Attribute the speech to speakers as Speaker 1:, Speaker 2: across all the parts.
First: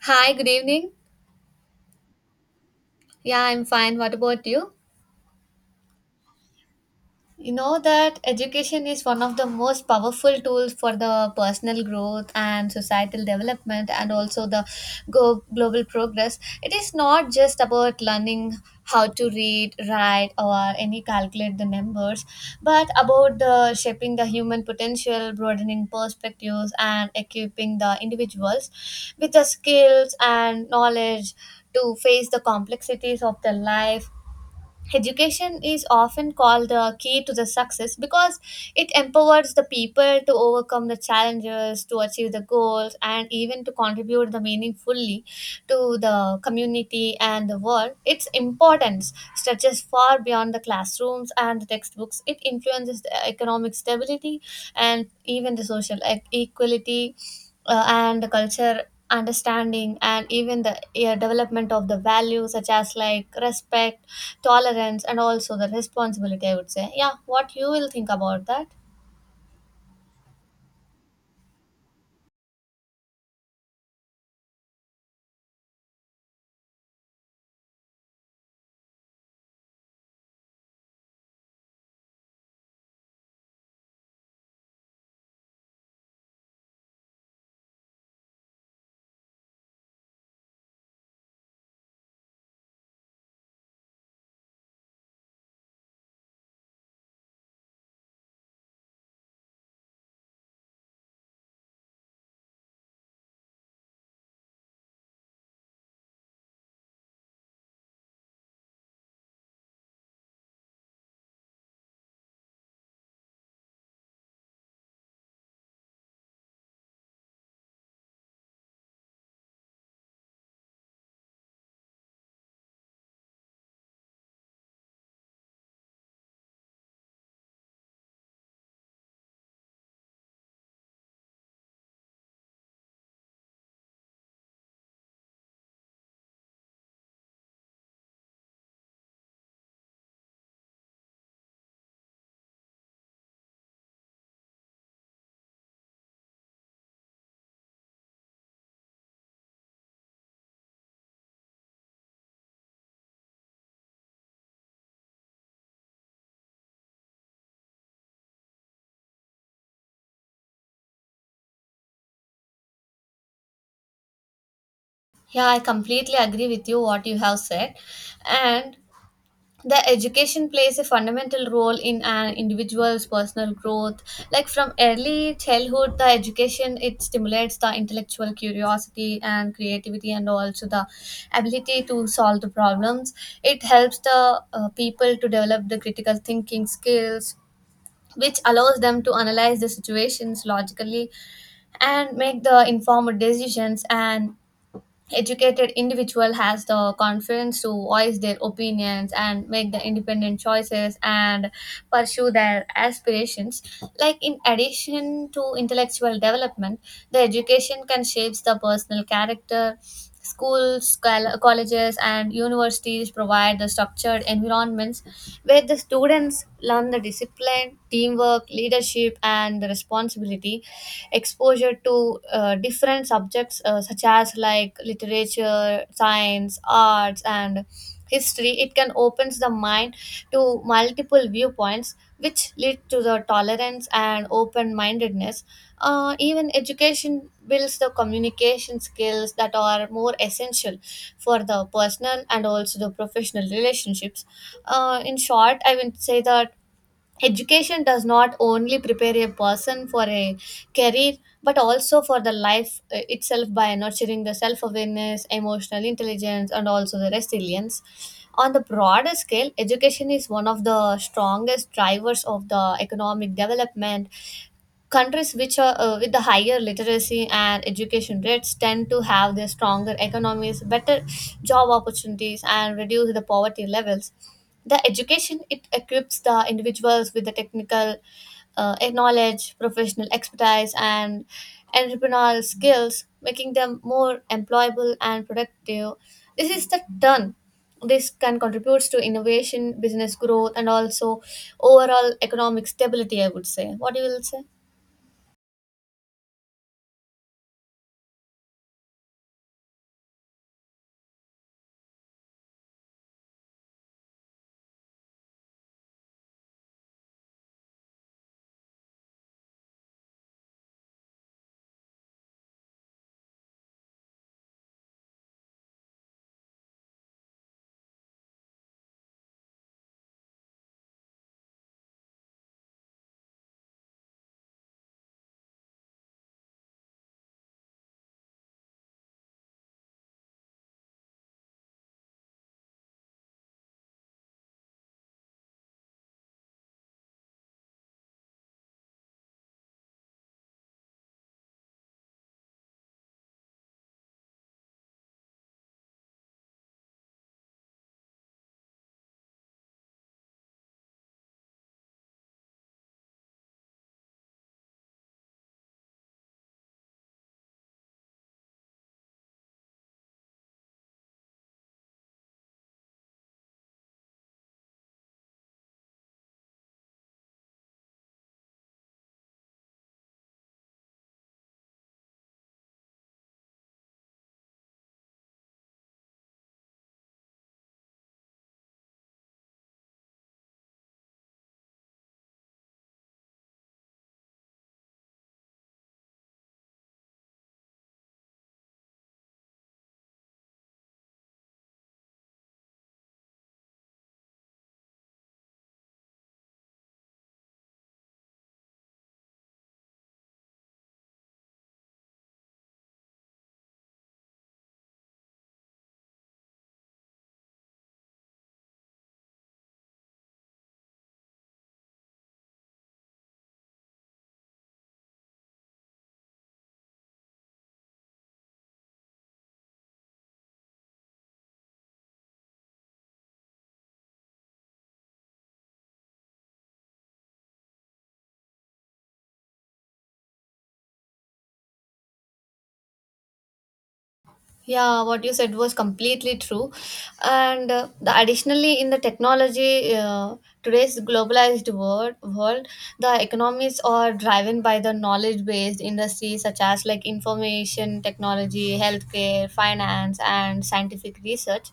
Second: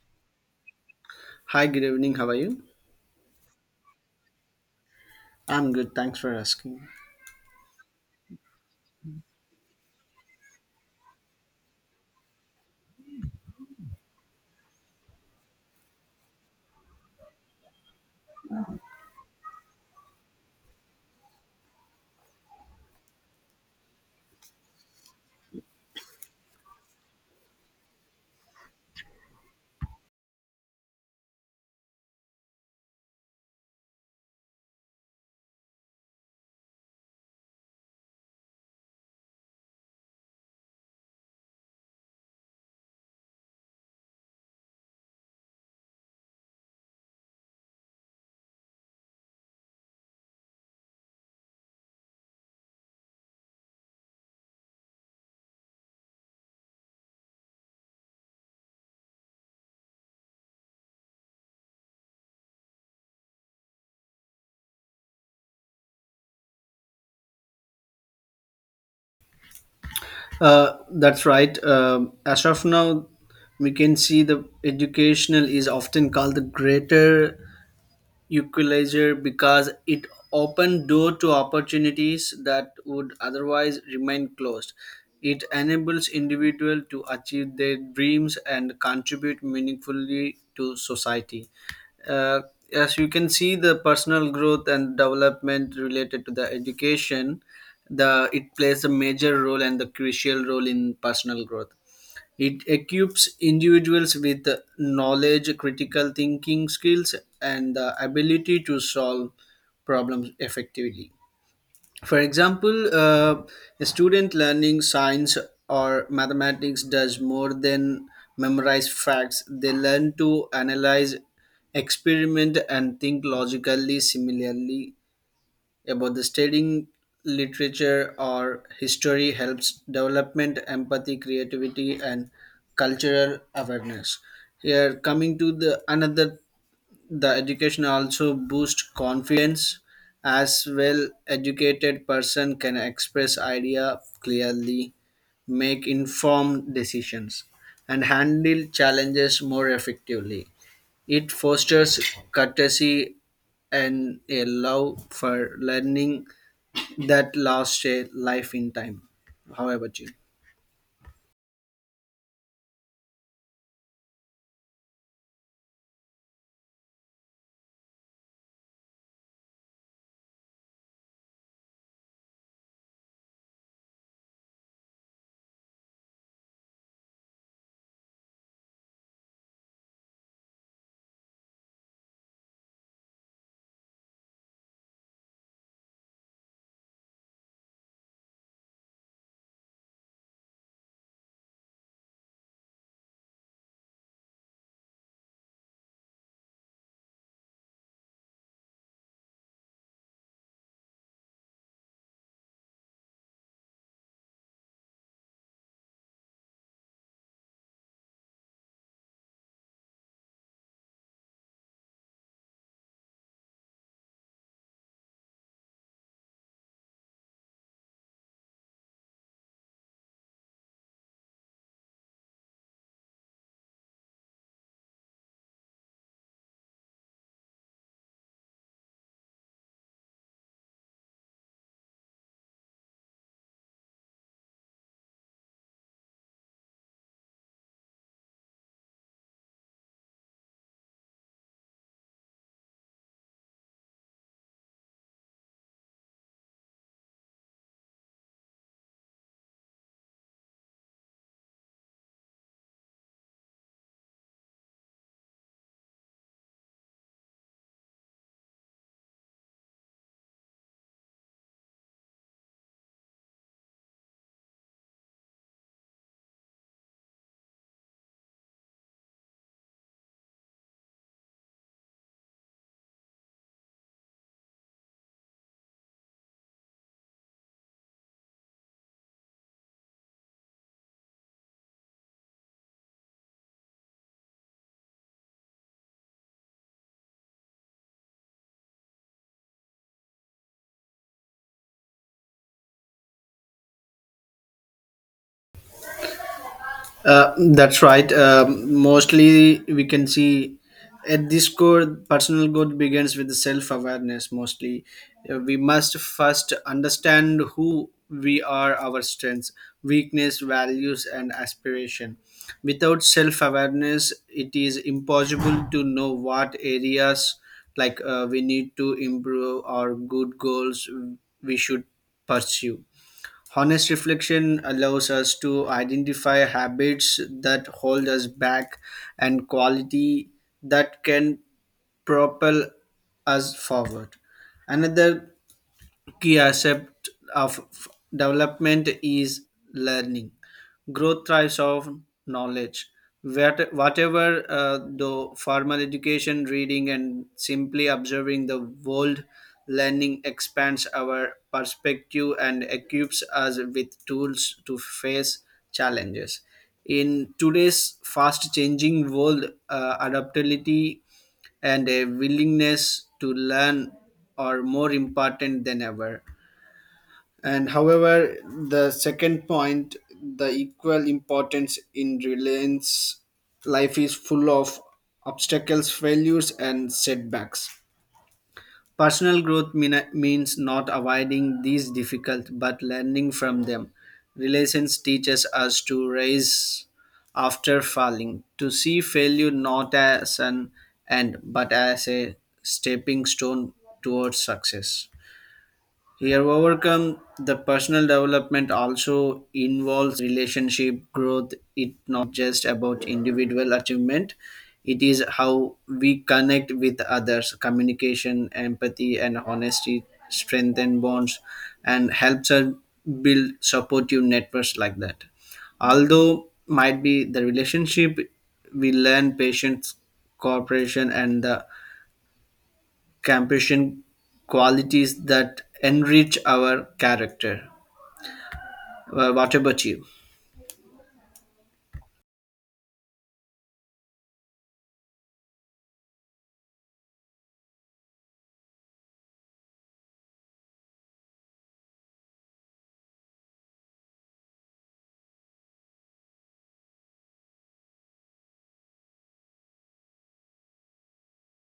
Speaker 1: Hi, good evening.
Speaker 2: Hi, good evening. How are you?
Speaker 1: Yeah, I'm fine. What about you?
Speaker 2: I'm good. Thanks for asking.
Speaker 1: You know that education is one of the most powerful tools for the personal growth and societal development and also the global progress. It is not just about learning how to read, write or any calculate the numbers, but about the shaping the human potential, broadening perspectives and equipping the individuals with the skills and knowledge to face the complexities of their life. Education is often called the key to the success because it empowers the people to overcome the challenges, to achieve the goals, and even to contribute the meaningfully to the community and the world. Its importance stretches far beyond the classrooms and the textbooks. It influences the economic stability and even the social equality, and the culture understanding, and even the development of the values such as like respect, tolerance and also the responsibility, I would say. Yeah, what you will think about that?
Speaker 2: That's right. As of now, we can see the educational is often called the greater equalizer because it opened door to opportunities that would otherwise remain closed. It enables individuals to achieve their dreams and contribute meaningfully to society. Uh, as you can see, the personal growth and development related to the education, the it plays a major role and the crucial role in personal growth. It equips individuals with knowledge, critical thinking skills, and the ability to solve problems effectively. For example, a student learning science or mathematics does more than memorize facts, they learn to analyze, experiment, and think logically. Similarly, about the studying literature or history helps development empathy creativity and cultural awareness here coming to the another the education also boost confidence as well educated person can express idea clearly make informed decisions and handle challenges more effectively it fosters courtesy and a love for learning that lasts a life in time. How about you?
Speaker 1: Yeah, I completely agree with you what you have said, and the education plays a fundamental role in an individual's personal growth. Like from early childhood, the education, it stimulates the intellectual curiosity and creativity and also the ability to solve the problems. It helps the people to develop the critical thinking skills, which allows them to analyze the situations logically and make the informed decisions, and educated individual has the confidence to voice their opinions and make the independent choices and pursue their aspirations. Like in addition to intellectual development, the education can shapes the personal character. Schools, colleges and universities provide the structured environments where the students learn the discipline, teamwork, leadership and the responsibility. Exposure to different subjects such as like literature, science, arts and history, it can opens the mind to multiple viewpoints, which lead to the tolerance and open mindedness. Even education builds the communication skills that are more essential for the personal and also the professional relationships. In short, I would say that education does not only prepare a person for a career, but also for the life itself by nurturing the self-awareness, emotional intelligence and also the resilience. On the broader scale, education is one of the strongest drivers of the economic development. Countries which are with the higher literacy and education rates tend to have their stronger economies, better job opportunities and reduce the poverty levels. The education, it equips the individuals with the technical knowledge, professional expertise and entrepreneurial skills, making them more employable and productive. This is the turn, this can contribute to innovation, business growth and also overall economic stability, I would say. What do you will say?
Speaker 2: That's right. Mostly, we can see at this core, personal growth begins with self awareness. Mostly, we must first understand who we are, our strengths, weakness, values, and aspiration. Without self awareness, it is impossible to know what areas like we need to improve or good goals we should pursue. Honest reflection allows us to identify habits that hold us back and quality that can propel us forward. Another key aspect of development is learning. Growth thrives on knowledge. Whatever the formal education, reading, and simply observing the world, learning expands our perspective and equips us with tools to face challenges. In today's fast changing world, adaptability and a willingness to learn are more important than ever. And however, the second point, the equal importance in reliance, life is full of obstacles, failures, and setbacks. Personal growth means not avoiding these difficult, but learning from them. Relations teaches us to rise after falling, to see failure not as an end, but as a stepping stone towards success. Here, overcome the personal development also involves relationship growth. It's not just about individual achievement, it is how we connect with others. Communication, empathy, and honesty strengthen bonds and helps us build supportive networks like that. Although, might be the relationship we learn patience, cooperation, and the Campasian qualities that enrich our character. What about you?
Speaker 1: Yeah, what you said was completely true. And the additionally, in the technology, uh, today's globalized world, the economies are driven by the knowledge-based industries such as like information technology, healthcare, finance, and scientific research.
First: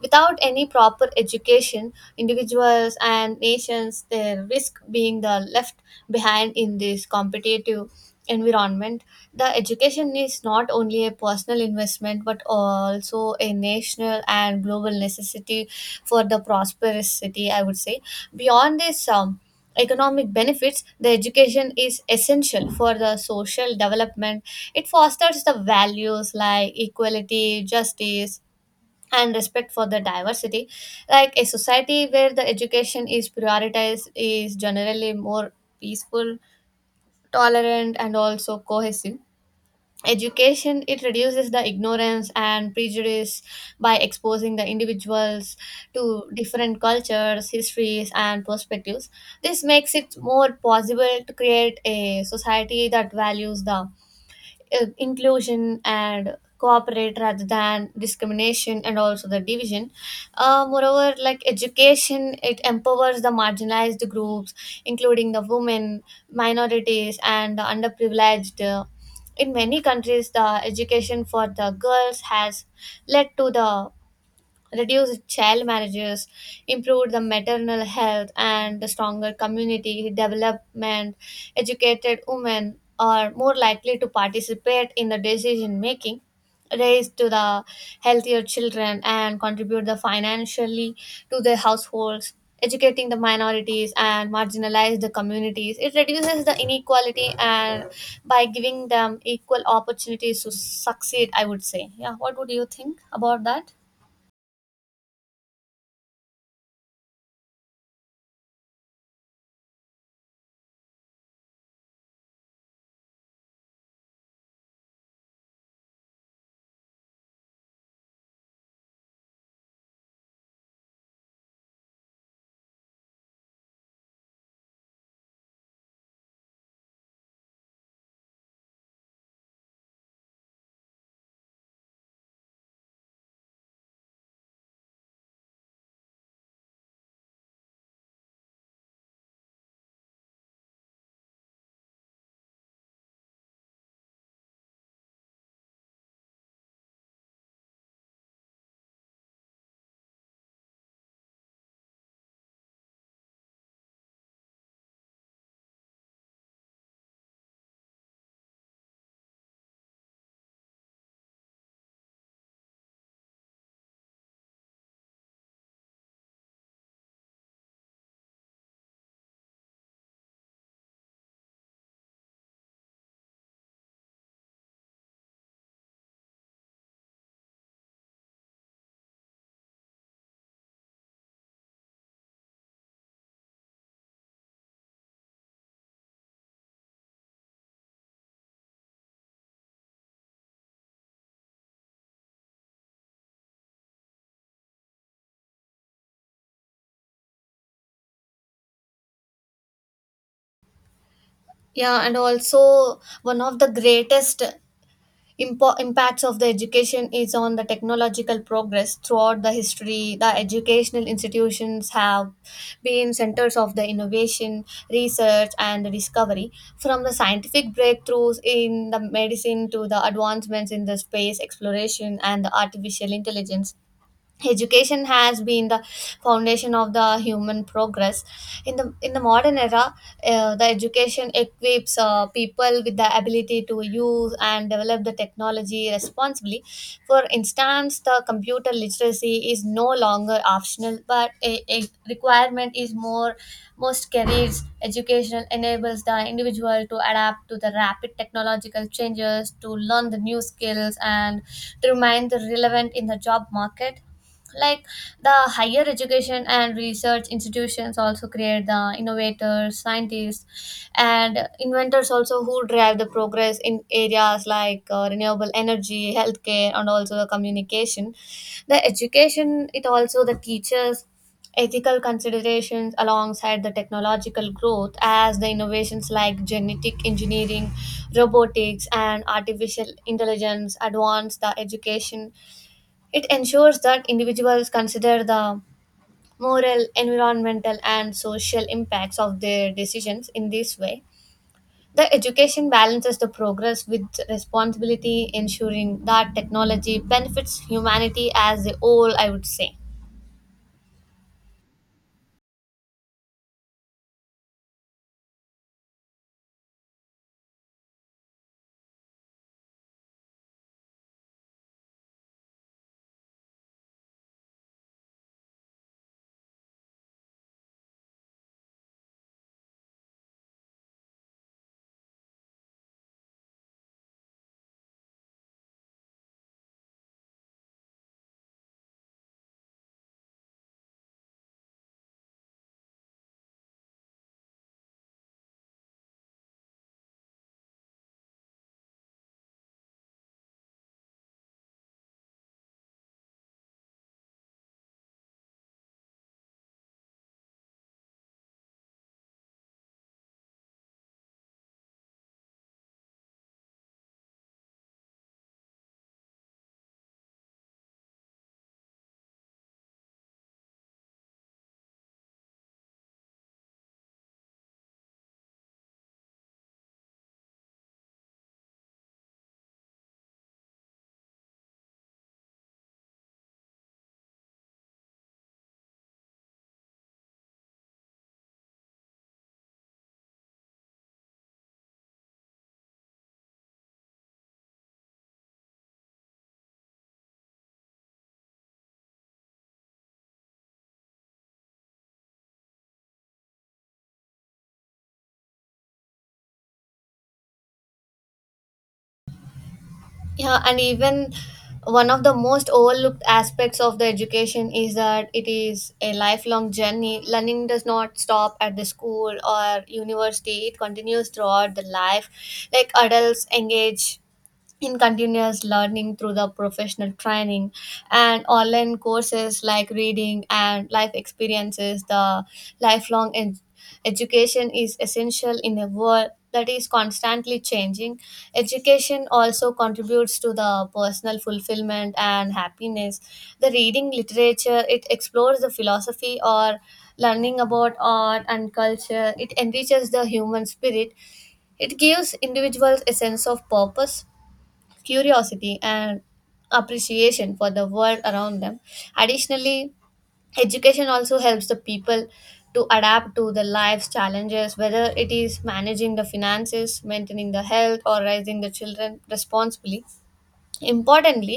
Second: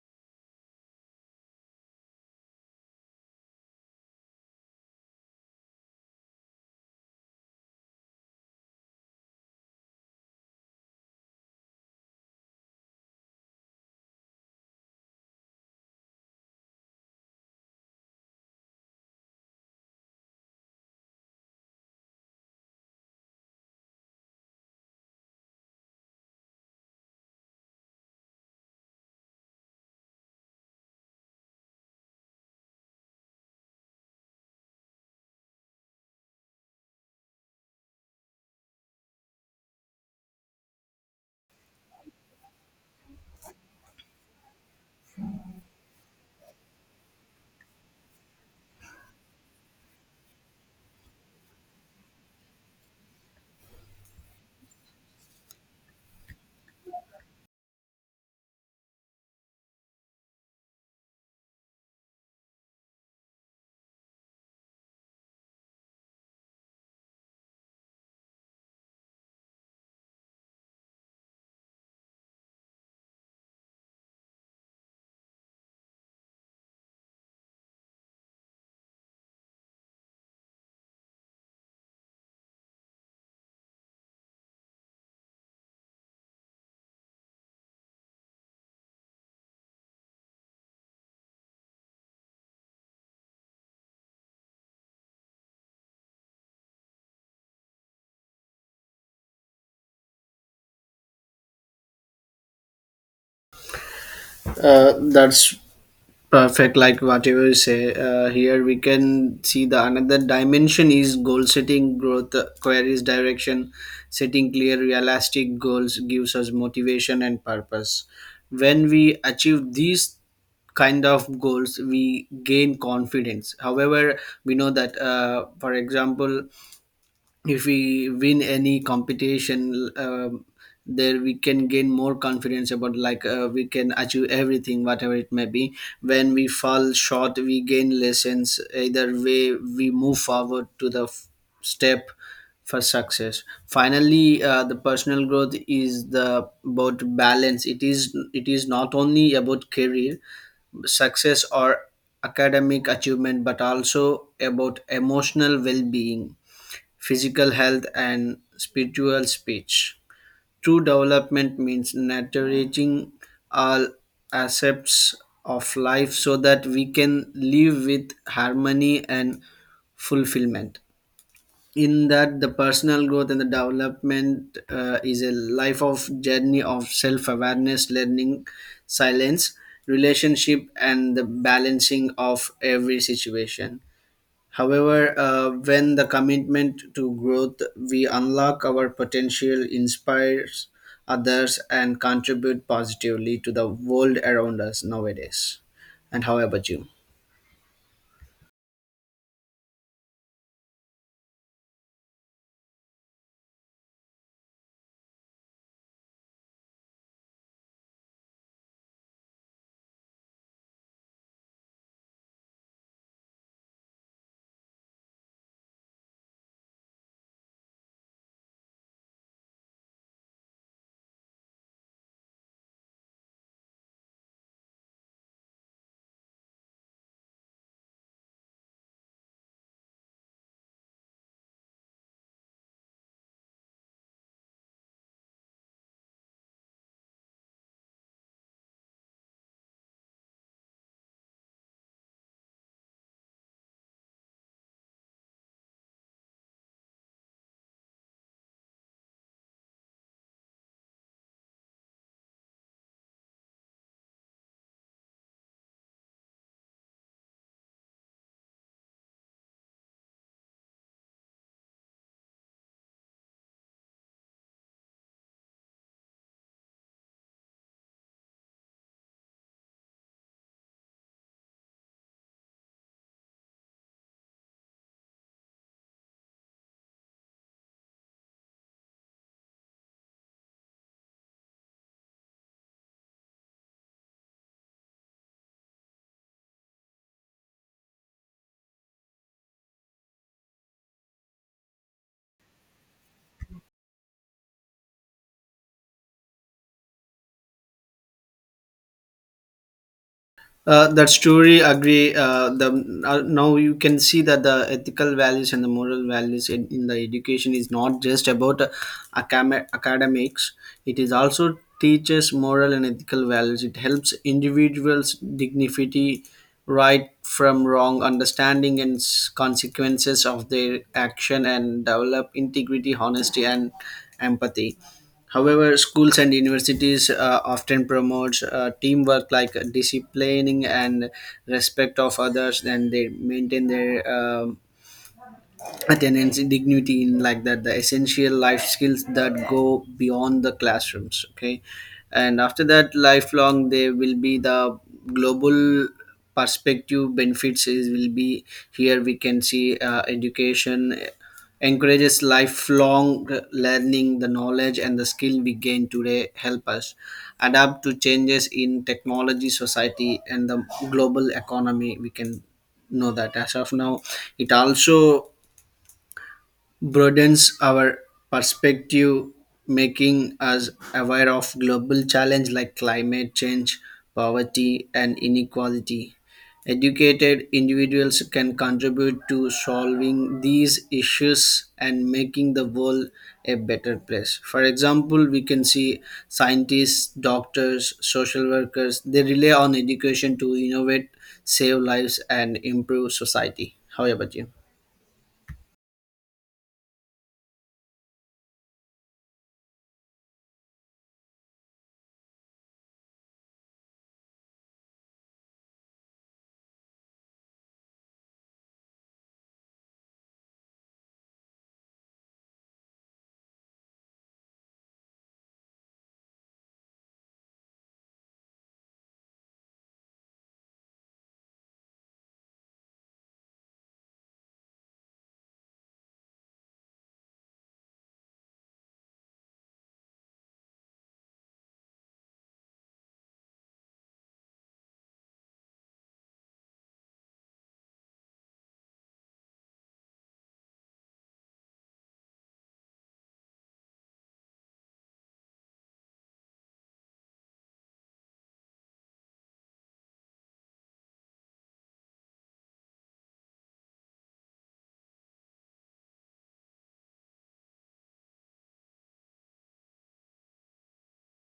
Speaker 1: Without any proper education, individuals and nations, they risk being the left behind in this competitive environment. The education is not only a personal investment but also a national and global necessity for the prosperous city, I would say. Beyond this, economic benefits, the education is essential for the social development. It fosters the values like equality, justice and respect for the diversity. Like a society where the education is prioritized is generally more peaceful, tolerant and also cohesive. Education, it reduces the ignorance and prejudice by exposing the individuals to different cultures, histories, and perspectives. This makes it more possible to create a society that values the inclusion and cooperate rather than discrimination and also the division. Moreover, like education, it empowers the marginalized groups, including the women, minorities and the underprivileged. In many countries, the education for the girls has led to the reduced child marriages, improved the maternal health and the stronger community development. Educated women are more likely to participate in the decision making, raised to the healthier children and contribute the financially to their households. Educating the minorities and marginalized the communities, it reduces the inequality and by giving them equal opportunities to succeed, I would say. Yeah, what would you think about that?
Speaker 2: That's perfect. Like whatever you say here, we can see the another dimension is goal setting, growth, queries, direction, setting clear, realistic goals gives us motivation and purpose. When we achieve these kind of goals, we gain confidence. However, we know that, for example, if we win any competition there we can gain more confidence about like we can achieve everything whatever it may be when we fall short we gain lessons either way we move forward to the step for success. Finally, the personal growth is the about balance, it is not only about career success or academic achievement but also about emotional well-being, physical health, and spiritual speech. True development means nurturing all aspects of life so that we can live with harmony and fulfillment. In that, the personal growth and the development is a life of journey of self awareness, learning, silence, relationship, and the balancing of every situation. However, when the commitment to growth, we unlock our potential, inspires others, and contribute positively to the world around us nowadays. And how about you?
Speaker 1: Yeah, and also one of the greatest impacts of the education is on the technological progress. Throughout the history, the educational institutions have been centers of the innovation, research, and discovery. From the scientific breakthroughs in the medicine to the advancements in the space exploration and the artificial intelligence, education has been the foundation of the human progress in the modern era. The education equips people with the ability to use and develop the technology responsibly. For instance, the computer literacy is no longer optional but a requirement is more most careers. Educational enables the individual to adapt to the rapid technological changes, to learn the new skills and to remain the relevant in the job market. Like the higher education and research institutions also create the innovators, scientists and inventors also who drive the progress in areas like renewable energy, healthcare and also the communication. The education, it also the teachers ethical considerations alongside the technological growth. As the innovations like genetic engineering, robotics and artificial intelligence advance, the education, it ensures that individuals consider the moral, environmental, and social impacts of their decisions. In this way, the education balances the progress with responsibility, ensuring that technology benefits humanity as a whole, I would say.
Speaker 2: That story agree. The Now you can see that the ethical values and the moral values in the education is not just about academics. It is also teaches moral and ethical values. It helps individuals dignity, right from wrong, understanding and consequences of their action, and develop integrity, honesty, and empathy. However, schools and universities often promotes teamwork like disciplining and respect of others and they maintain their attendance dignity in like that the essential life skills that go beyond the classrooms okay and after that lifelong there will be the global perspective benefits is will be here we can see education encourages lifelong learning the knowledge and the skill we gain today help us adapt to changes in technology society and the global economy we can know that as of now it also broadens our perspective, making us aware of global challenges like climate change, poverty, and inequality. Educated individuals can contribute to solving these issues and making the world a better place. For example, we can see scientists, doctors, social workers, they rely on education to innovate, save lives, and improve society. How about you?
Speaker 1: Yeah, and even one of the most overlooked aspects of the education is that it is a lifelong journey. Learning does not stop at the school or university, it continues throughout the life. Like adults engage in continuous learning through the professional training and online courses, like reading and life experiences. The lifelong education, education is essential in a world that is constantly changing. Education also contributes to the personal fulfillment and happiness. The reading literature, it explores the philosophy or learning about art and culture. It enriches the human spirit. It gives individuals a sense of purpose, curiosity, and appreciation for the world around them. Additionally, education also helps the people to adapt to the life's challenges, whether it is managing the finances, maintaining the health, or raising the children responsibly. Importantly,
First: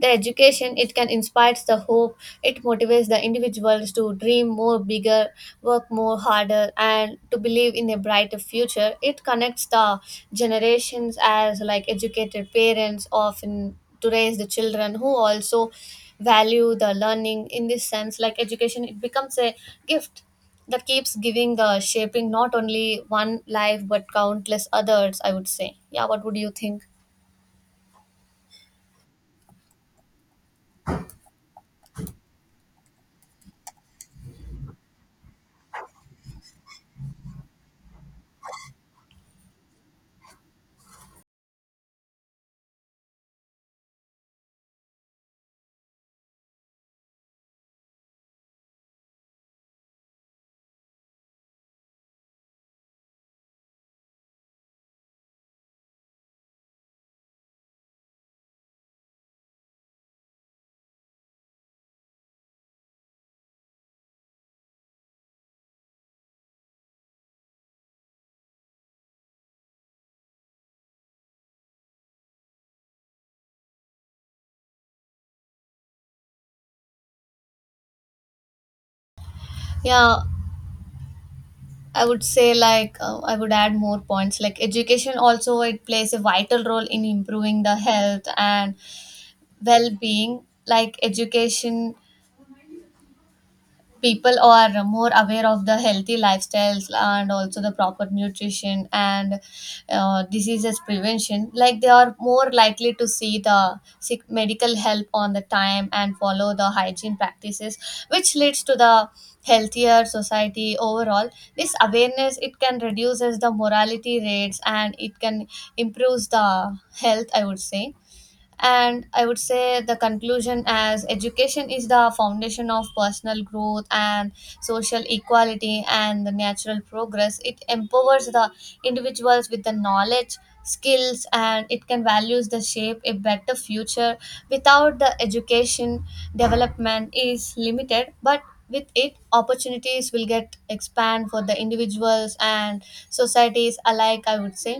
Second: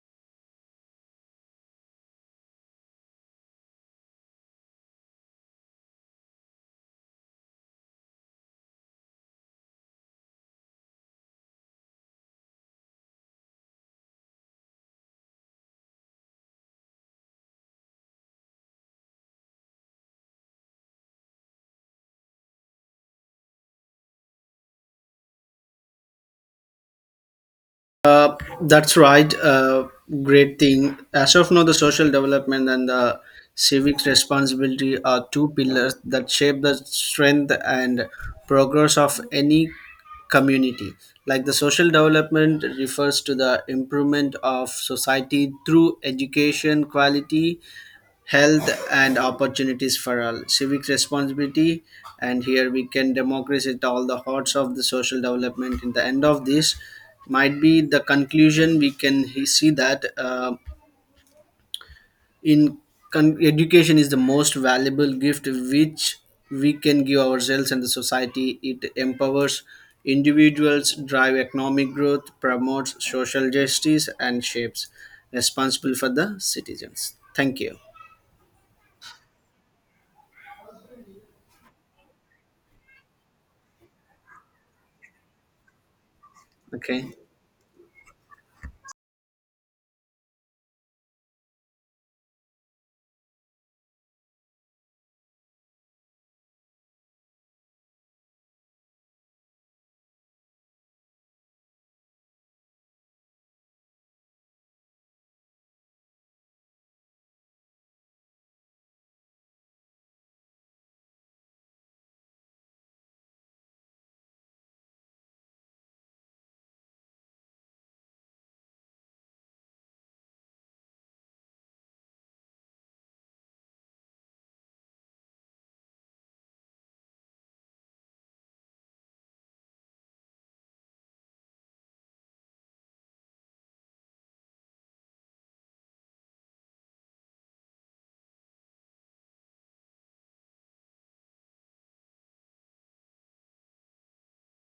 Speaker 1: the education, it can inspire the hope. It motivates the individuals to dream more bigger, work more harder and to believe in a brighter future. It connects the generations, as like educated parents often to raise the children who also value the learning. In this sense, like education, it becomes a gift that keeps giving the shaping not only one life but countless others, I would say. Yeah, what would you think?
Speaker 2: That's right. Great thing. As of now, the social development and the civic responsibility are two pillars that shape the strength and progress of any community. Like the social development refers to the improvement of society through education quality, health and opportunities for all, civic responsibility, and here we can democratize at all the hearts of the social development. In the end of this, might be the conclusion we can see that in education is the most valuable gift which we can give ourselves and the society. It empowers individuals, drive economic growth, promotes social justice, and shapes responsible for the citizens. Thank you.
Speaker 1: Yeah, I would say, like, I would add more points. Like education also, it plays a vital role in
Speaker 2: Okay.
Speaker 1: improving the health and well-being. Like education, people are more aware of the healthy lifestyles and also the proper nutrition and diseases prevention. Like they are more likely to see the sick medical help on the time and follow the hygiene practices, which leads to the healthier society overall. This awareness, it can reduces the mortality rates and it can improves the health, I would say. And I would say the conclusion, as education is the foundation of personal growth and social equality and the natural progress. It empowers the individuals with the knowledge, skills, and it can values the shape a better future. Without the education, development is limited, but with it, opportunities will get expand for the individuals and societies alike, I would say.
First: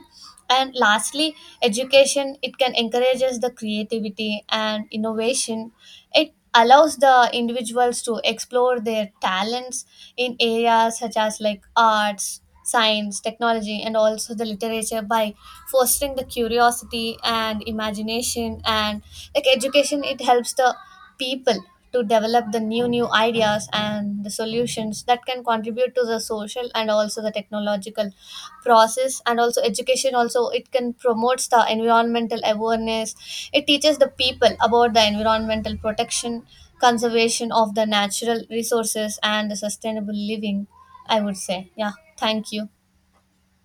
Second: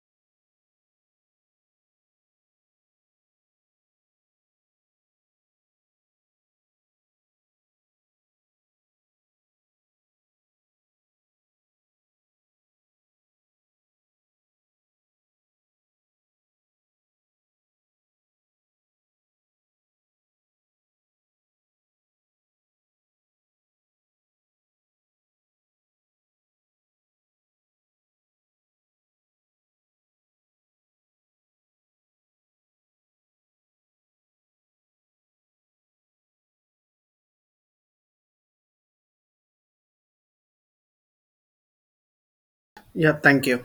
Speaker 1: And lastly, education, it can encourages the creativity and innovation. It allows the individuals to explore their talents in areas such as like arts, science, technology, and also the literature by fostering the curiosity and imagination. And like education, it helps the people to develop the new ideas and the solutions that can contribute to the social and also the technological process. And also education also, it can promotes the environmental awareness. It teaches the people about the environmental protection, conservation of the natural resources and the sustainable living, I would say. Yeah, thank you.
Speaker 2: Yeah. Thank you.